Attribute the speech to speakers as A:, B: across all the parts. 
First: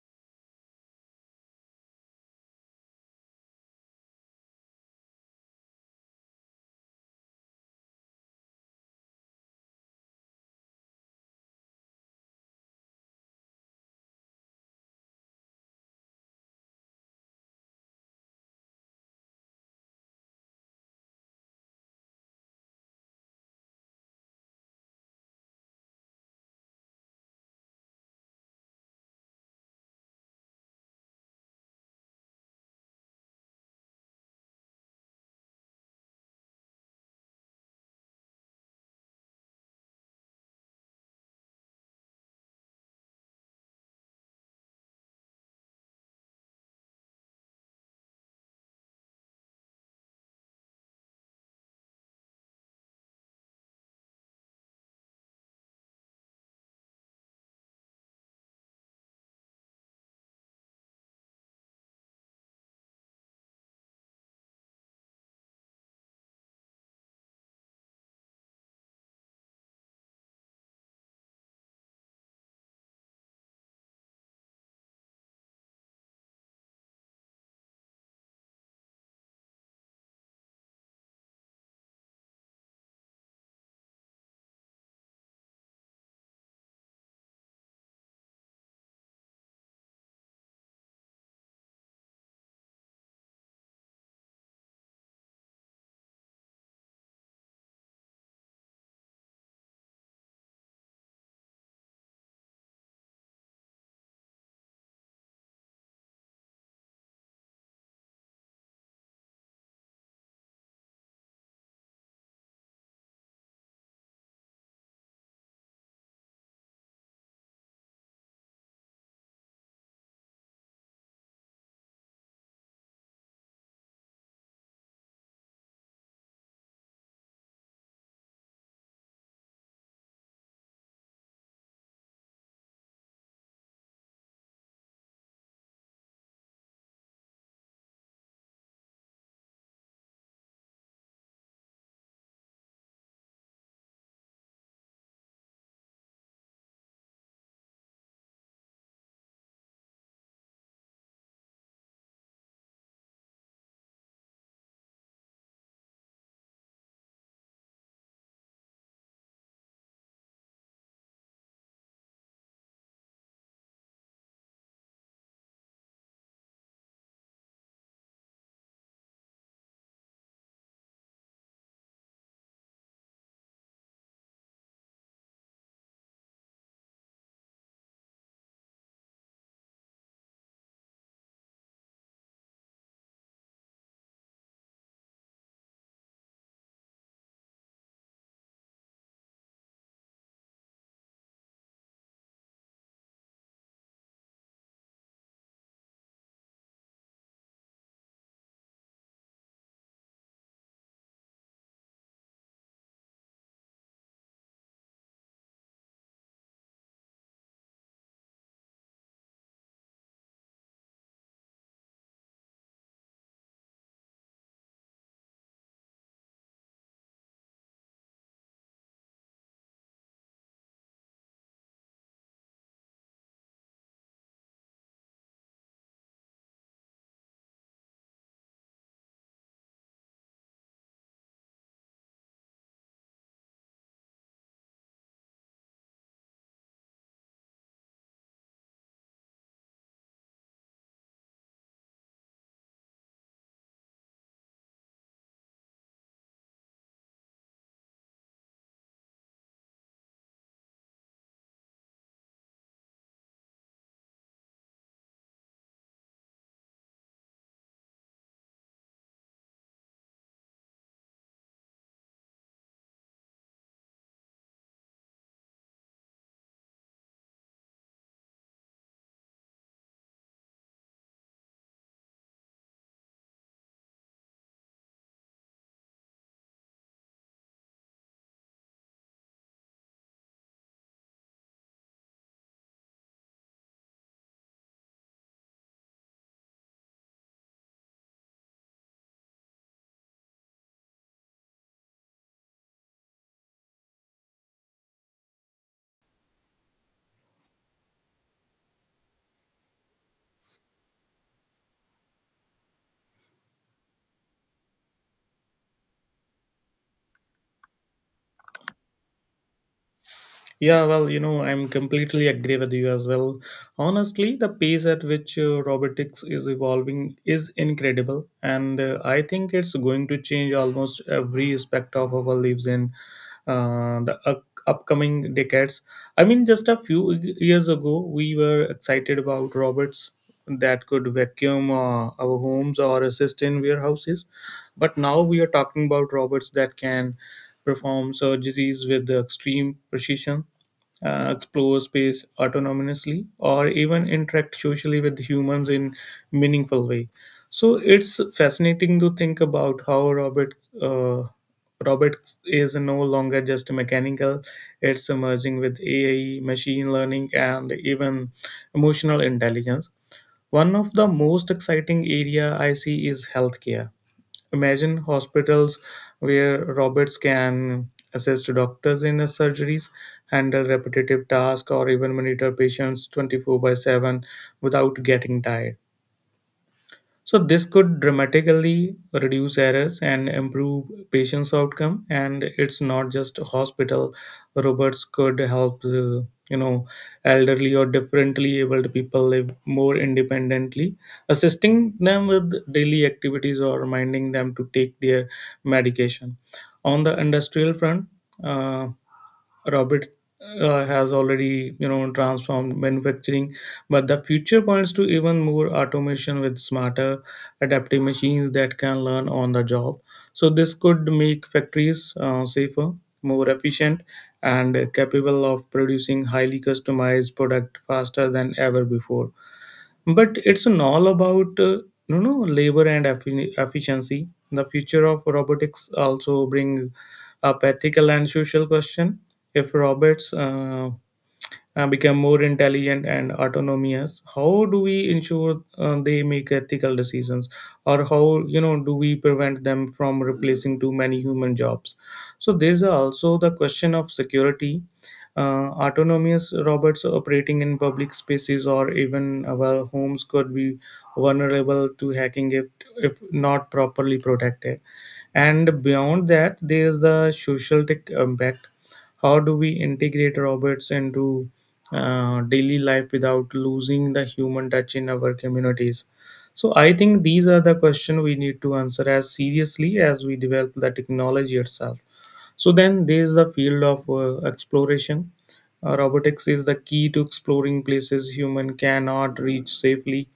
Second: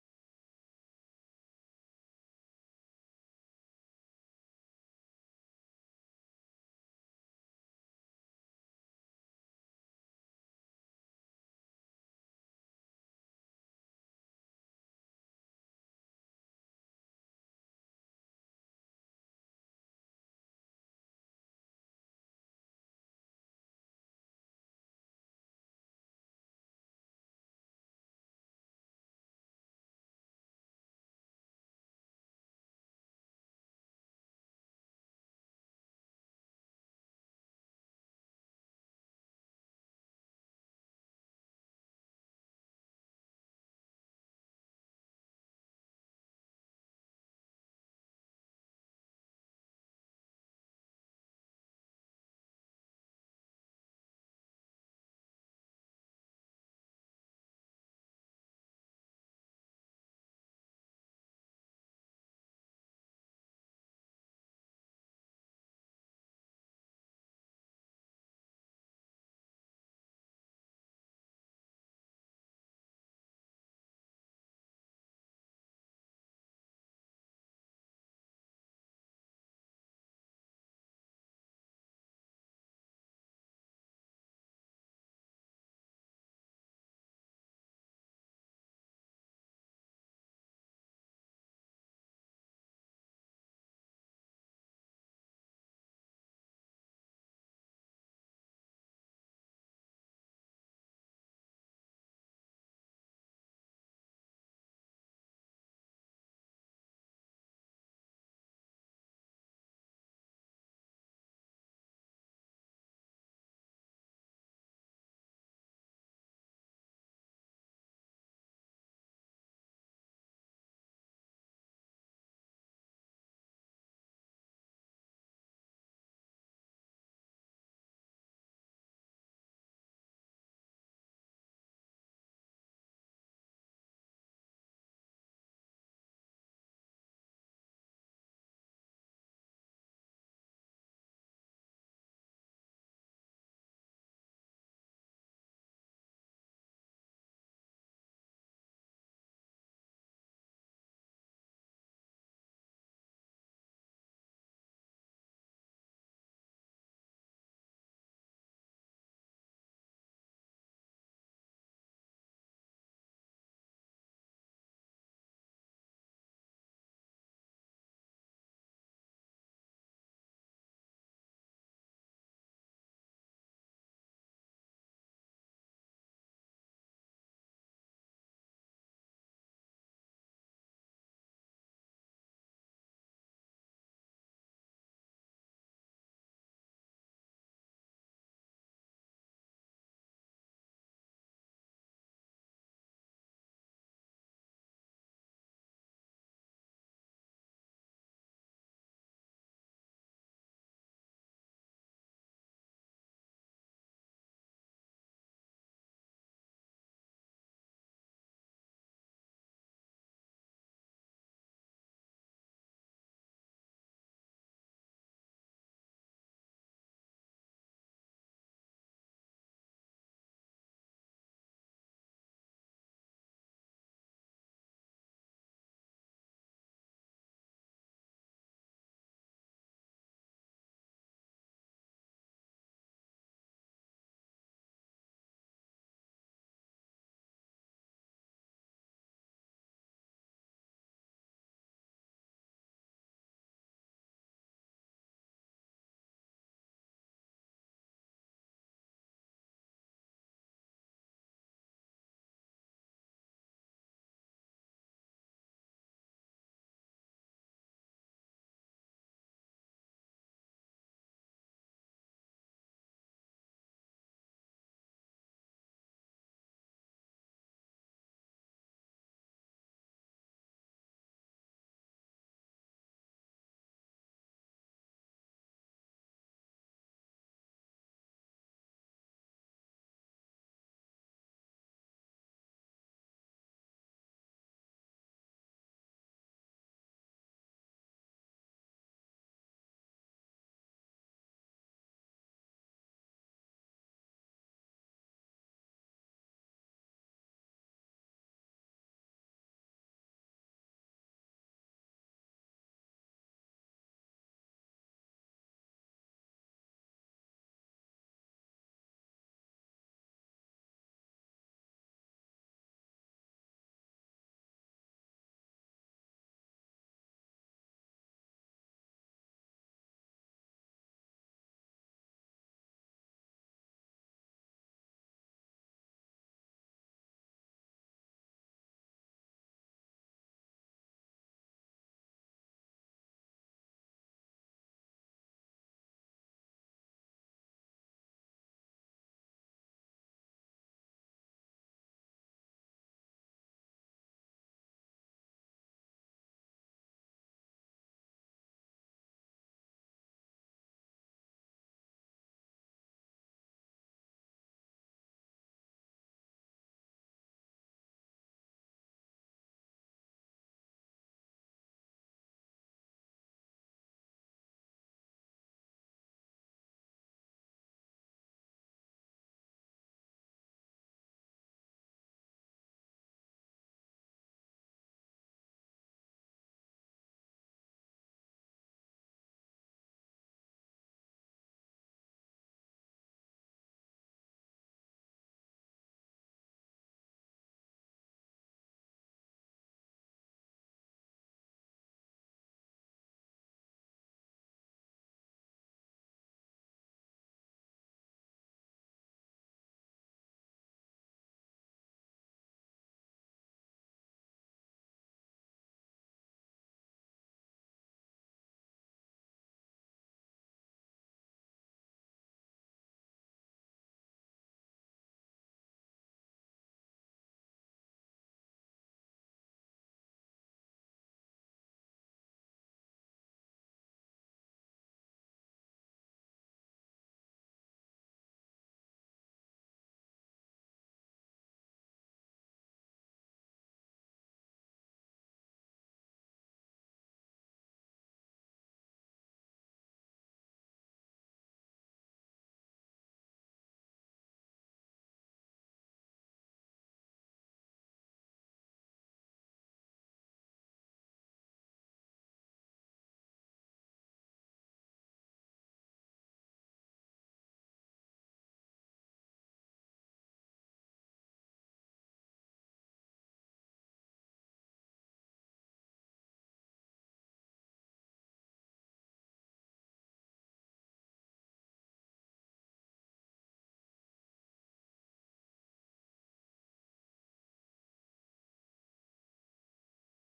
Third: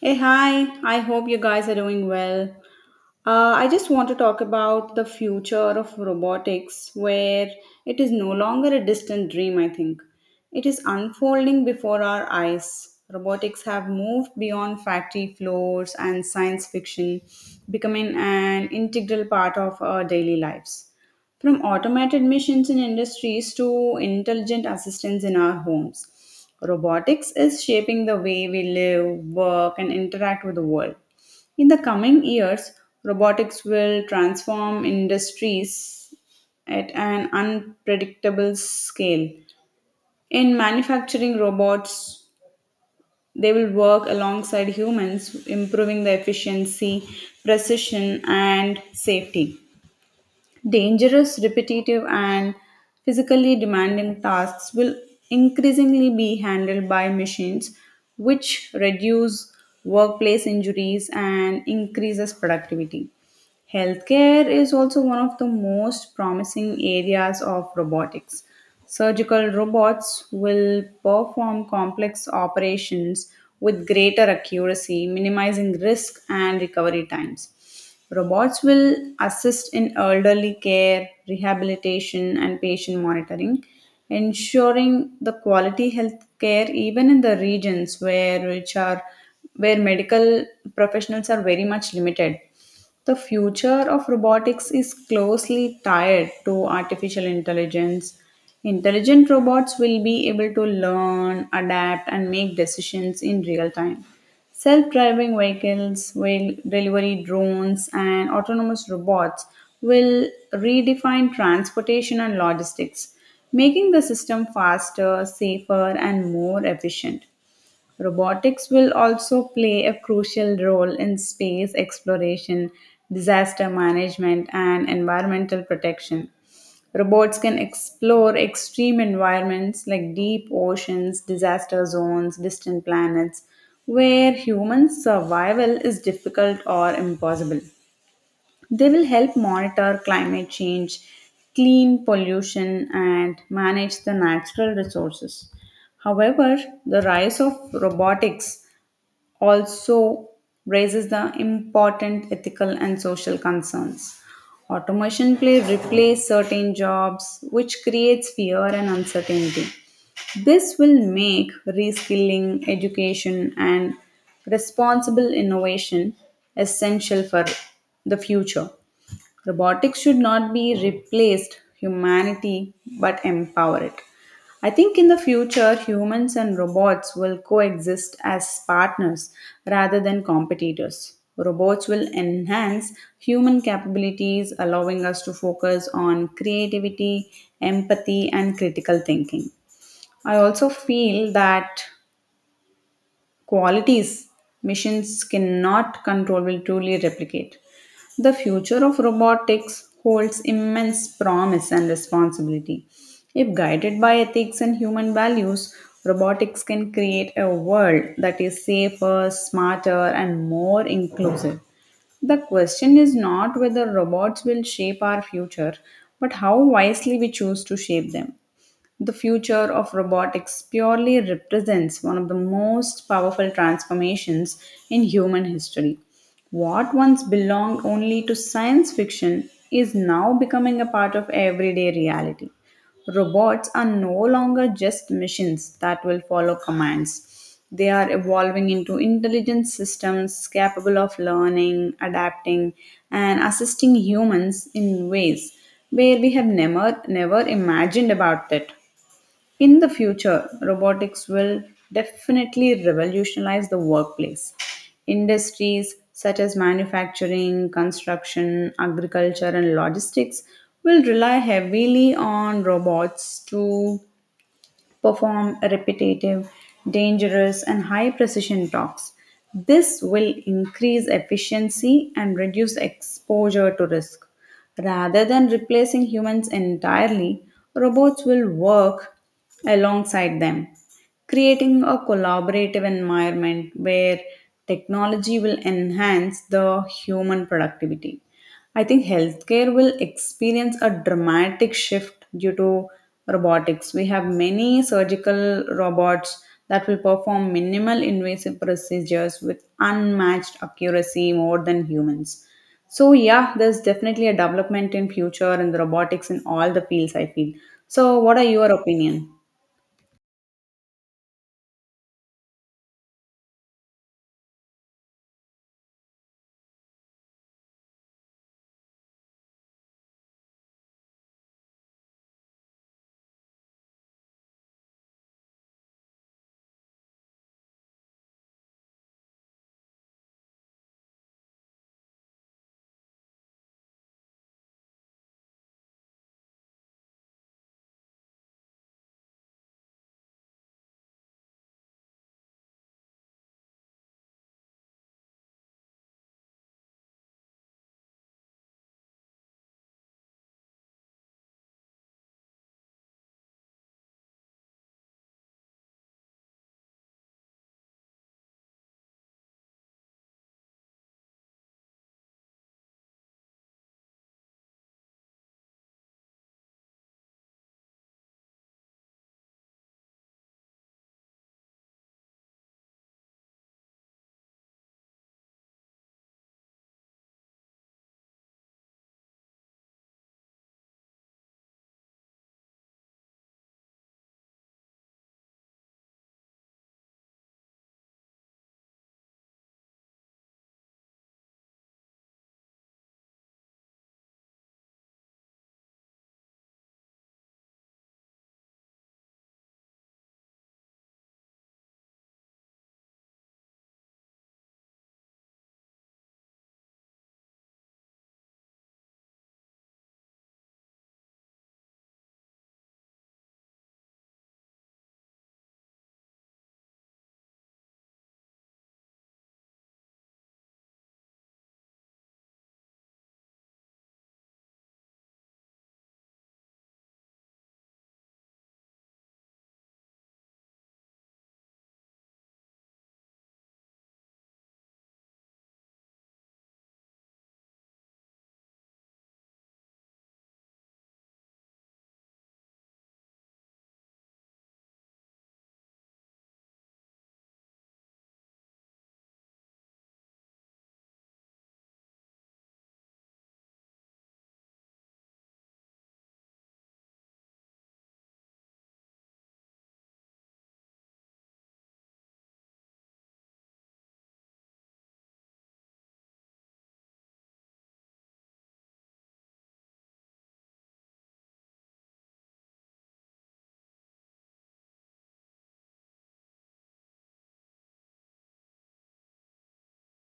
A: Hey, hi. I hope you guys are doing well. I just want to talk about the future of robotics, where it is no longer a distant dream, I think. It is unfolding before our eyes. Robotics have moved beyond factory floors and science fiction, becoming an integral part of our daily lives. From automated missions in industries to intelligent assistants in our homes, robotics is shaping the way we live, work, and interact with the world. In the coming years, robotics will transform industries at an unpredictable scale. In manufacturing robots, they will work alongside humans, improving the efficiency, precision, and safety. Dangerous, repetitive, and physically demanding tasks will increasingly be handled by machines, which reduce workplace injuries and increases productivity. Healthcare is also one of the most promising areas of robotics. Surgical robots will perform complex operations with greater accuracy, minimizing risk and recovery times. Robots will assist in elderly care, rehabilitation, and patient monitoring, ensuring the quality health care even in the regions where medical professionals are very much limited. The future of robotics is closely tied to artificial intelligence. Intelligent robots will be able to learn, adapt, and make decisions in real time. Self driving vehicles, will delivery drones, and autonomous robots will redefine transportation and logistics, making the system faster, safer, and more efficient. Robotics will also play a crucial role in space exploration, disaster management, and environmental protection. Robots can explore extreme environments like deep oceans, disaster zones, distant planets, where human survival is difficult or impossible. They will help monitor climate change, clean pollution, and manage the natural resources. However, the rise of robotics also raises the important ethical and social concerns. Automation may replace certain jobs, which creates fear and uncertainty. This will make reskilling, education, and responsible innovation essential for the future. Robotics should not be replaced humanity but empower it. I think in the future, humans and robots will coexist as partners rather than competitors. Robots will enhance human capabilities, allowing us to focus on creativity, empathy, and critical thinking. I also feel that qualities machines cannot control will truly replicate. The future of robotics holds immense promise and responsibility. If guided by ethics and human values, robotics can create a world that is safer, smarter, and more inclusive. The question is not whether robots will shape our future, but how wisely we choose to shape them. The future of robotics purely represents one of the most powerful transformations in human history. What once belonged only to science fiction is now becoming a part of everyday reality. Robots are no longer just machines that will follow commands. They are evolving into intelligent systems capable of learning, adapting, and assisting humans in ways where we have never imagined about it. In the future, robotics will definitely revolutionize the workplace. Industries such as manufacturing, construction, agriculture, and logistics will rely heavily on robots to perform repetitive, dangerous, and high precision talks. This will increase efficiency and reduce exposure to risk. Rather than replacing humans entirely, robots will work alongside them, creating a collaborative environment where technology will enhance the human productivity. I think healthcare will experience a dramatic shift due to robotics. We have many surgical robots that will perform minimal invasive procedures with unmatched accuracy more than humans. So yeah, there's definitely a development in future in the robotics in all the fields I feel. So what are your opinion?
B: Yeah, well, you know, I'm completely agree with you as well. Honestly, the pace at which robotics is evolving is incredible, and I think it's going to change almost every aspect of our lives in the upcoming decades. I mean, just a few years ago, we were excited about robots that could vacuum our homes or assist in warehouses, but now we are talking about robots that can perform surgeries with extreme precision explore space autonomously, or even interact socially with humans in meaningful way. So it's fascinating to think about how uh, Robert is no longer just mechanical; it's emerging with AI, machine learning, and even emotional intelligence. One of the most exciting area I see is healthcare. Imagine hospitals where robots can assist doctors in surgeries, handle repetitive tasks, or even monitor patients 24 by 7 without getting tired. So this could dramatically reduce errors and improve patients' outcome. And it's not just hospital. Robots could help, you know, elderly or differently abled people live more independently, assisting them with daily activities or reminding them to take their medication. On the industrial front, uh, Robert has already transformed manufacturing, but the future points to even more automation with smarter, adaptive machines that can learn on the job. So this could make factories safer, more efficient, and capable of producing highly customized product faster than ever before. But it's an all about labor and efficiency. The future of robotics also bring up ethical and social question. If robots become more intelligent and autonomous, how do we ensure they make ethical decisions, or how do we prevent them from replacing too many human jobs? So there's also the question of security. Uh, autonomous robots operating in public spaces or even our homes could be vulnerable to hacking if not properly protected. And beyond that there is the social tech impact. How do we integrate robots into daily life without losing the human touch in our communities? So I think these are the questions we need to answer as seriously as we develop the technology itself. So then there is the field of exploration. Robotics is the key to exploring places human cannot reach safely,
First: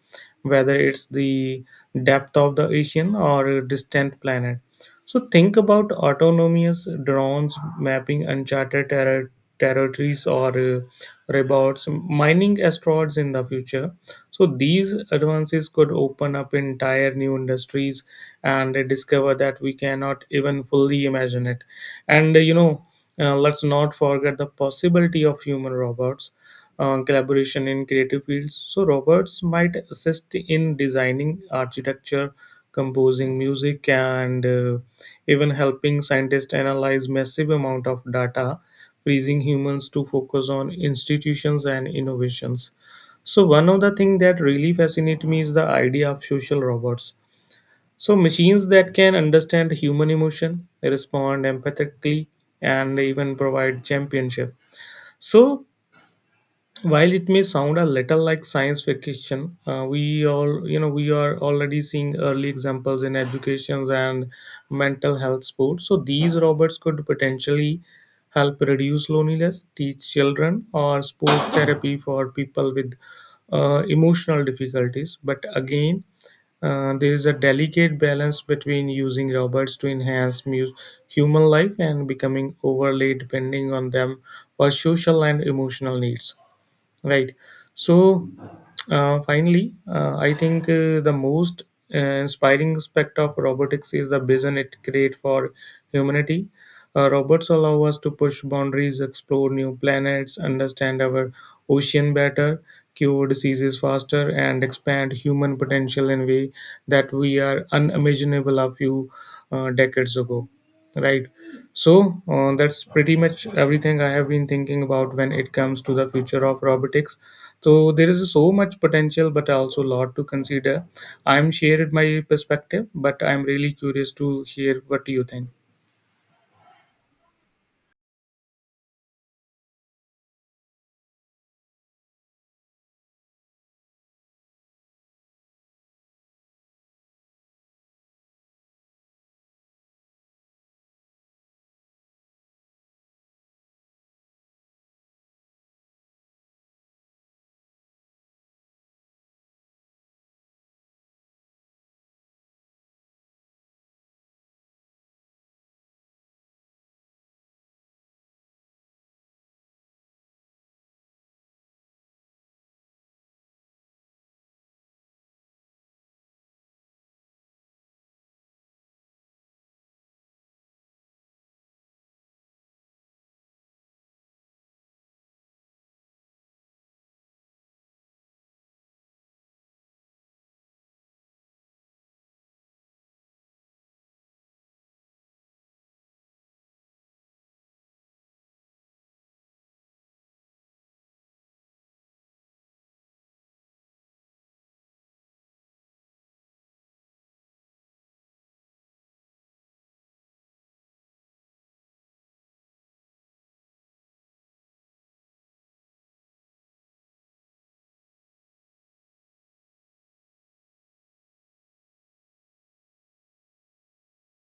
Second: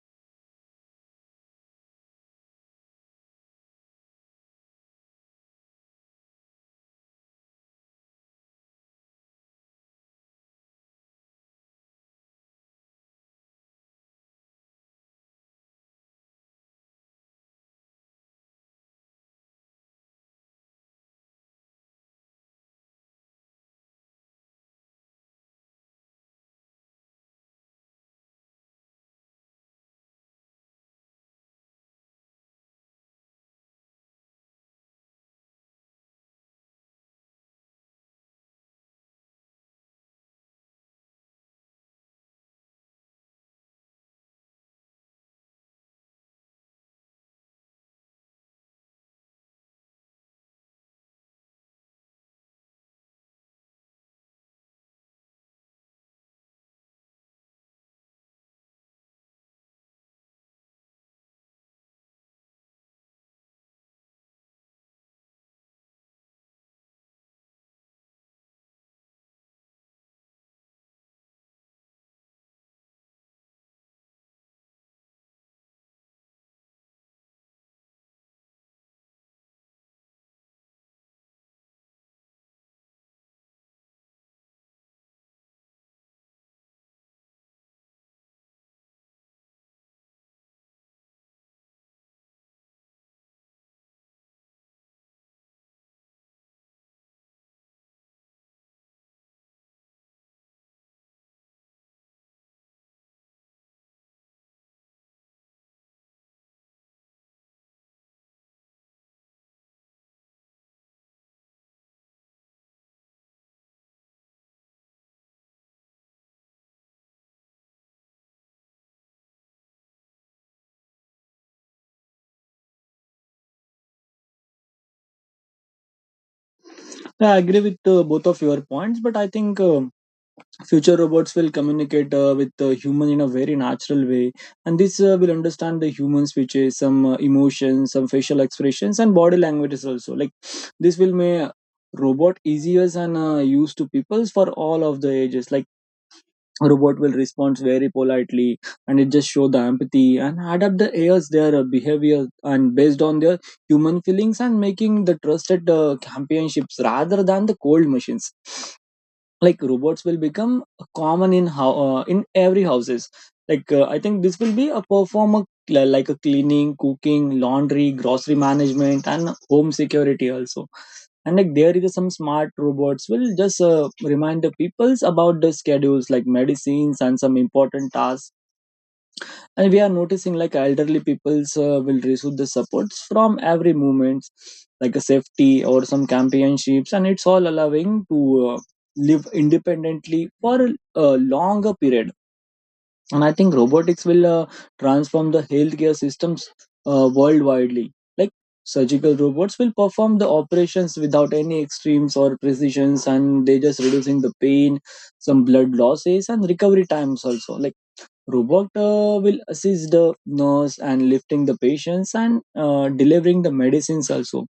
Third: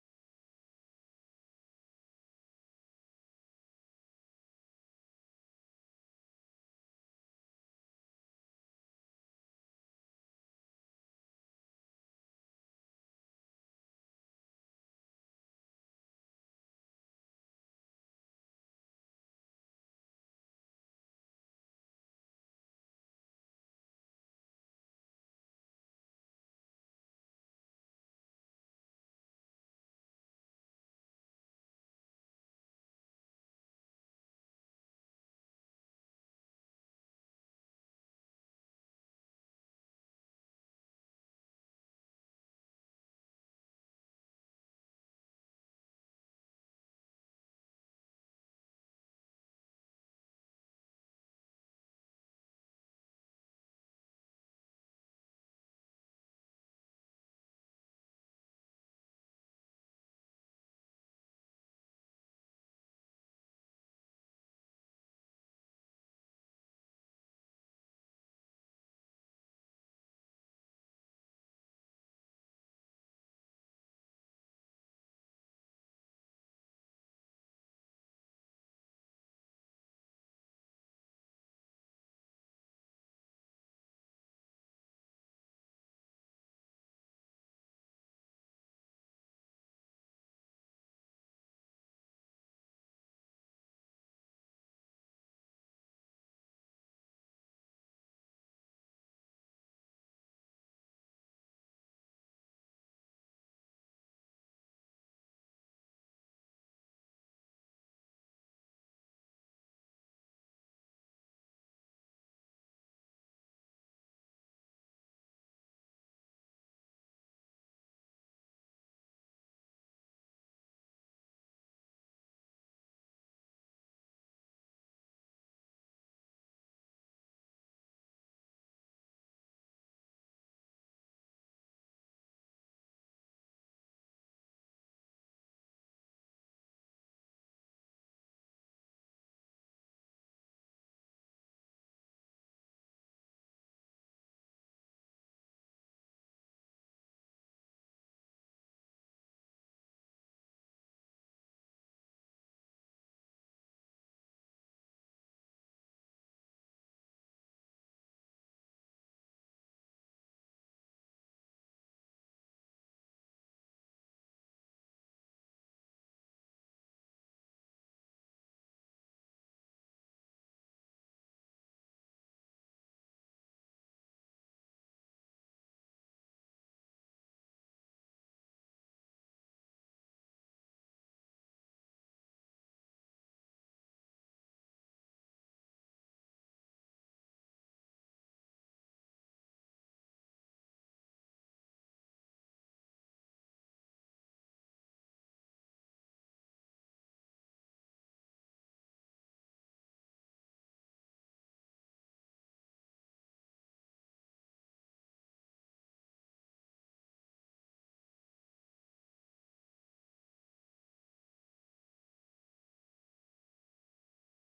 B: whether it's the depth of the ocean or a distant planet. So think about autonomous drones mapping territories or robots mining asteroids in the future. So these advances could open up entire new industries and discover that we cannot even fully imagine it. And let's not forget the possibility of human robots collaboration in creative fields. So robots might assist in designing architecture, composing music, and even helping scientists analyze massive amount of data, freezing humans to focus on institutions and innovations. So one of the thing that really fascinates me is the idea of social robots, so machines that can understand human emotion, respond empathetically, and even provide championship. So, while it may sound a little like science fiction, we all we are already seeing early examples in educations and mental health sports. So, these robots could potentially help reduce loneliness, teach children, or sport therapy for people with emotional difficulties. But again, there is a delicate balance between using robots to enhance human life and becoming overly depending on them for social and emotional needs. Right. So, finally, I think the most inspiring aspect of robotics is the vision it creates for humanity. Robots allow us to push boundaries, explore new planets, understand our ocean better, cure diseases faster, and expand human potential in a way that we are unimaginable a few decades ago. Right. So that's pretty much everything I have been thinking about when it comes to the future of robotics. So there is so much potential, but also a lot to consider. I'm shared my perspective, but I'm really curious to hear what you think.
C: Yeah, I agree with both of your points, but I think future robots will communicate with human in a very natural way, and this will understand the humans, which is some emotions, some facial expressions, and body languages also. Like this will make robot easier and used to peoples for all of the ages. Like robot will respond very politely and it just show the empathy and adapt the AI's their behavior and based on their human feelings and making the trusted companionships rather than the cold machines. Like robots will become common in how in every houses. Like I think this will be a performer like a cleaning cooking laundry grocery management and home security also. And like there is some smart robots will just remind the peoples about the schedules like medicines and some important tasks. And we are noticing like elderly peoples will receive the supports from every movement like a safety or some championships and it's all allowing to live independently for a longer period. And I think robotics will transform the healthcare systems worldwidely. Like surgical robots will perform the operations without any extremes or precisions and they just reducing the pain some blood losses and recovery times also. Like robot will assist the nurse and lifting the patients and delivering the medicines also.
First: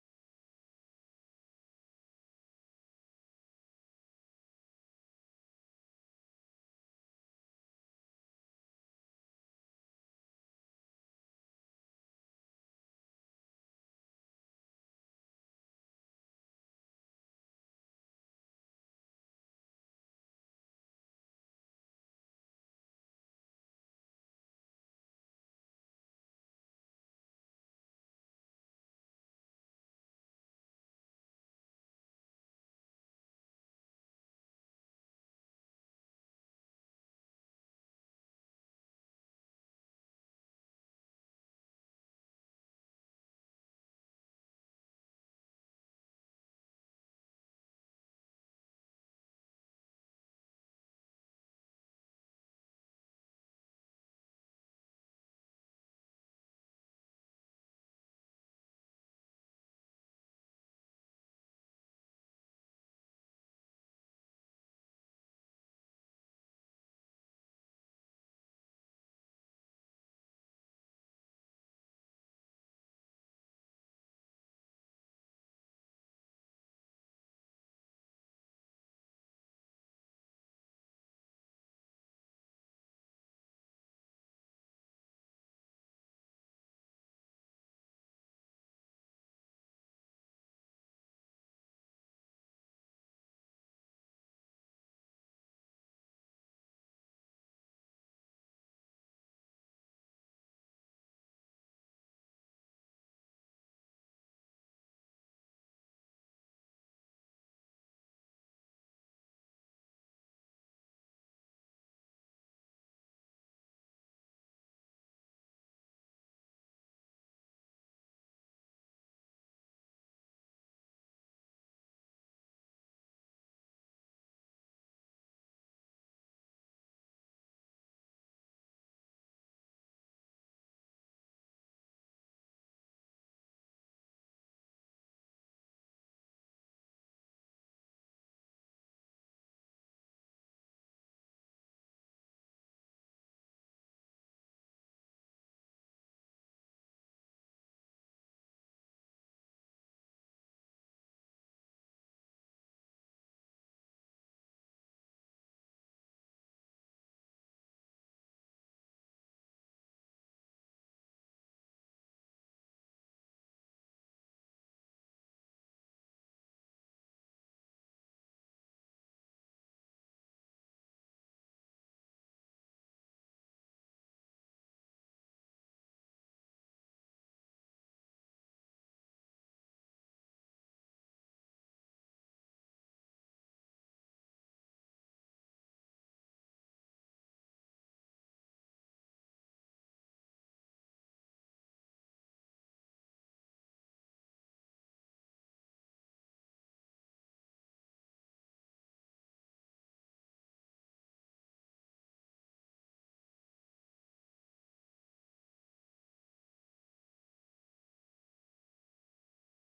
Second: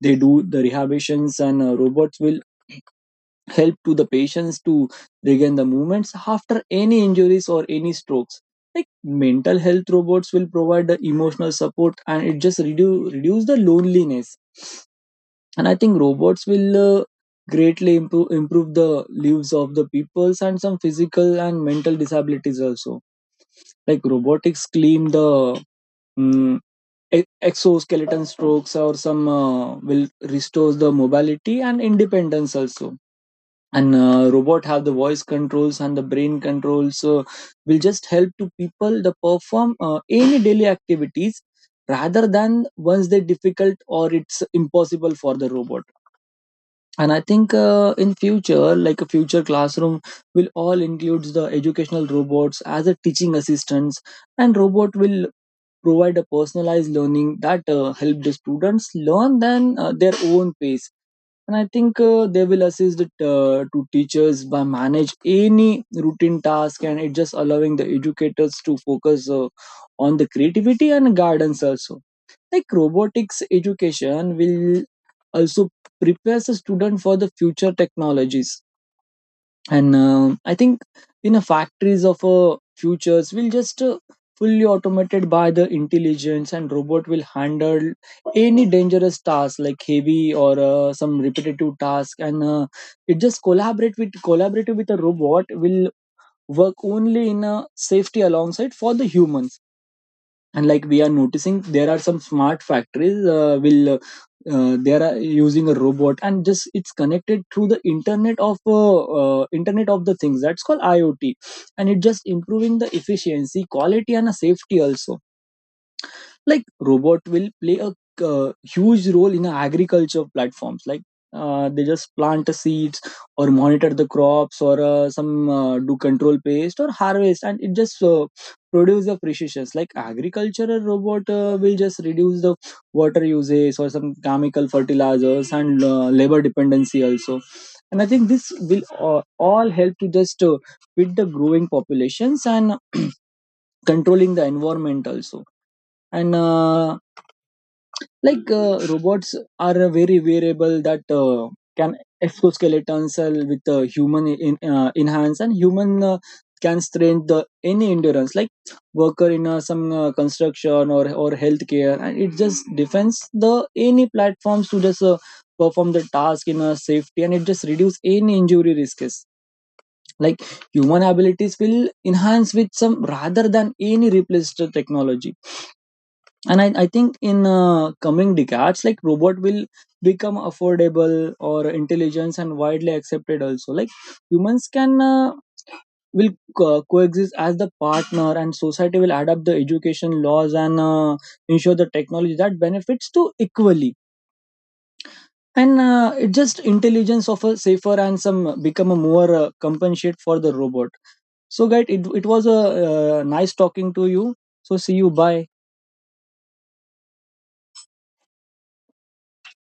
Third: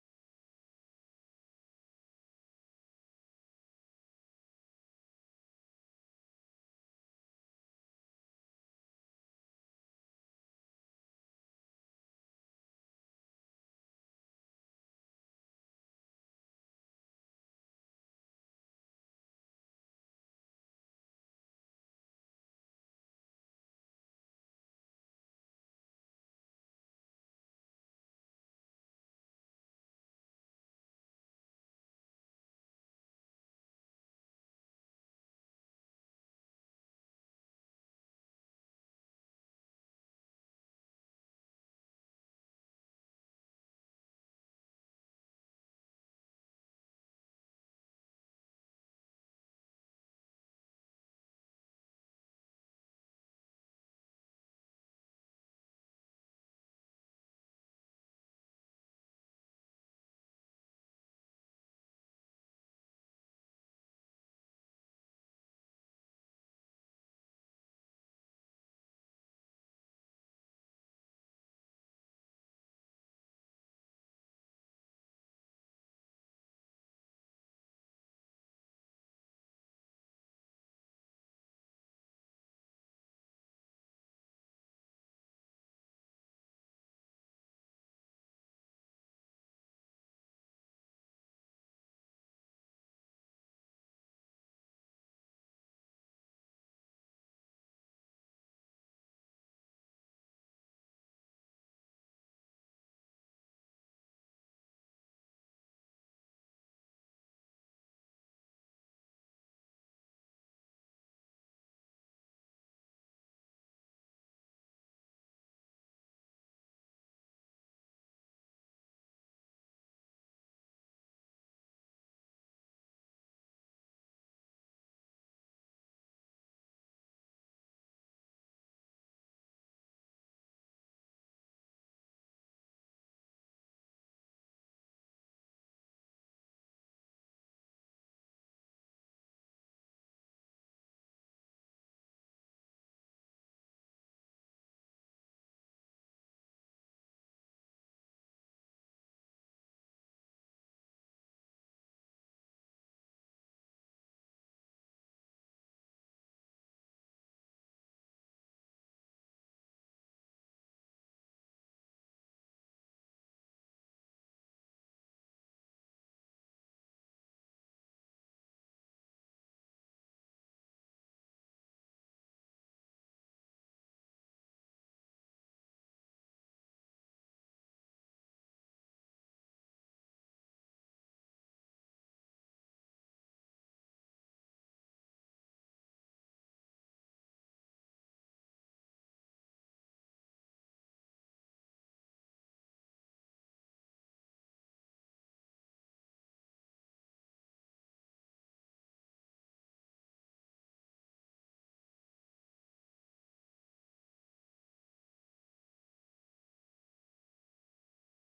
C: They do the rehabitions and robots will help to the patients to regain the movements after any injuries or any strokes. Like mental health robots will provide the emotional support and it just reduce the loneliness. And I think robots will greatly improve the lives of the peoples and some physical and mental disabilities also. Like robotics claim the mm, exoskeleton strokes or some will restore the mobility and independence also. And robot have the voice controls and the brain controls will just help to people the perform any daily activities rather than once they difficult or it's impossible for the robot. And I think in future like a future classroom will all includes the educational robots as a teaching assistants. And robot will provide a personalized learning that help the students learn then their own pace. And I think they will assist the to teachers by manage any routine task and it just allowing the educators to focus on the creativity and guidance also. Like robotics education will also prepares a student for the future technologies. And I think in a factories of futures will just fully automated by the intelligence and robot will handle any dangerous task like heavy or some repetitive task and it just collaborate with collaborative with a robot will work only in a safety alongside for the humans. And like we are noticing there are some smart factories will they are using a robot and just it's connected through the internet of the things that's called IOT. And it just improving the efficiency quality and a safety also. Like robot will play a huge role in agriculture platforms. Like they just plant the seeds or monitor the crops or some do control pest or harvest and it just produce the precisions. Like agricultural robot will just reduce the water usage or some chemical fertilizers and labor dependency also. And I think this will all help to just fit the growing populations and controlling the environment also. And like robots are a very variable that can exoskeletons with human in hands and human can strain the any endurance like worker in some construction or healthcare and it just defends the any platforms to just perform the task in a safety and it just reduce any injury risks. Like human abilities will enhance with some rather than any replaced technology. And I think in coming decades like robot will become affordable or intelligence and widely accepted also. Like humans can will coexist as the partner and society will adapt the education laws and ensure the technology that benefits to equally. And it just intelligence of a safer and some become a more compensate for the robot. So guys it was a nice talking to you, so see you, bye.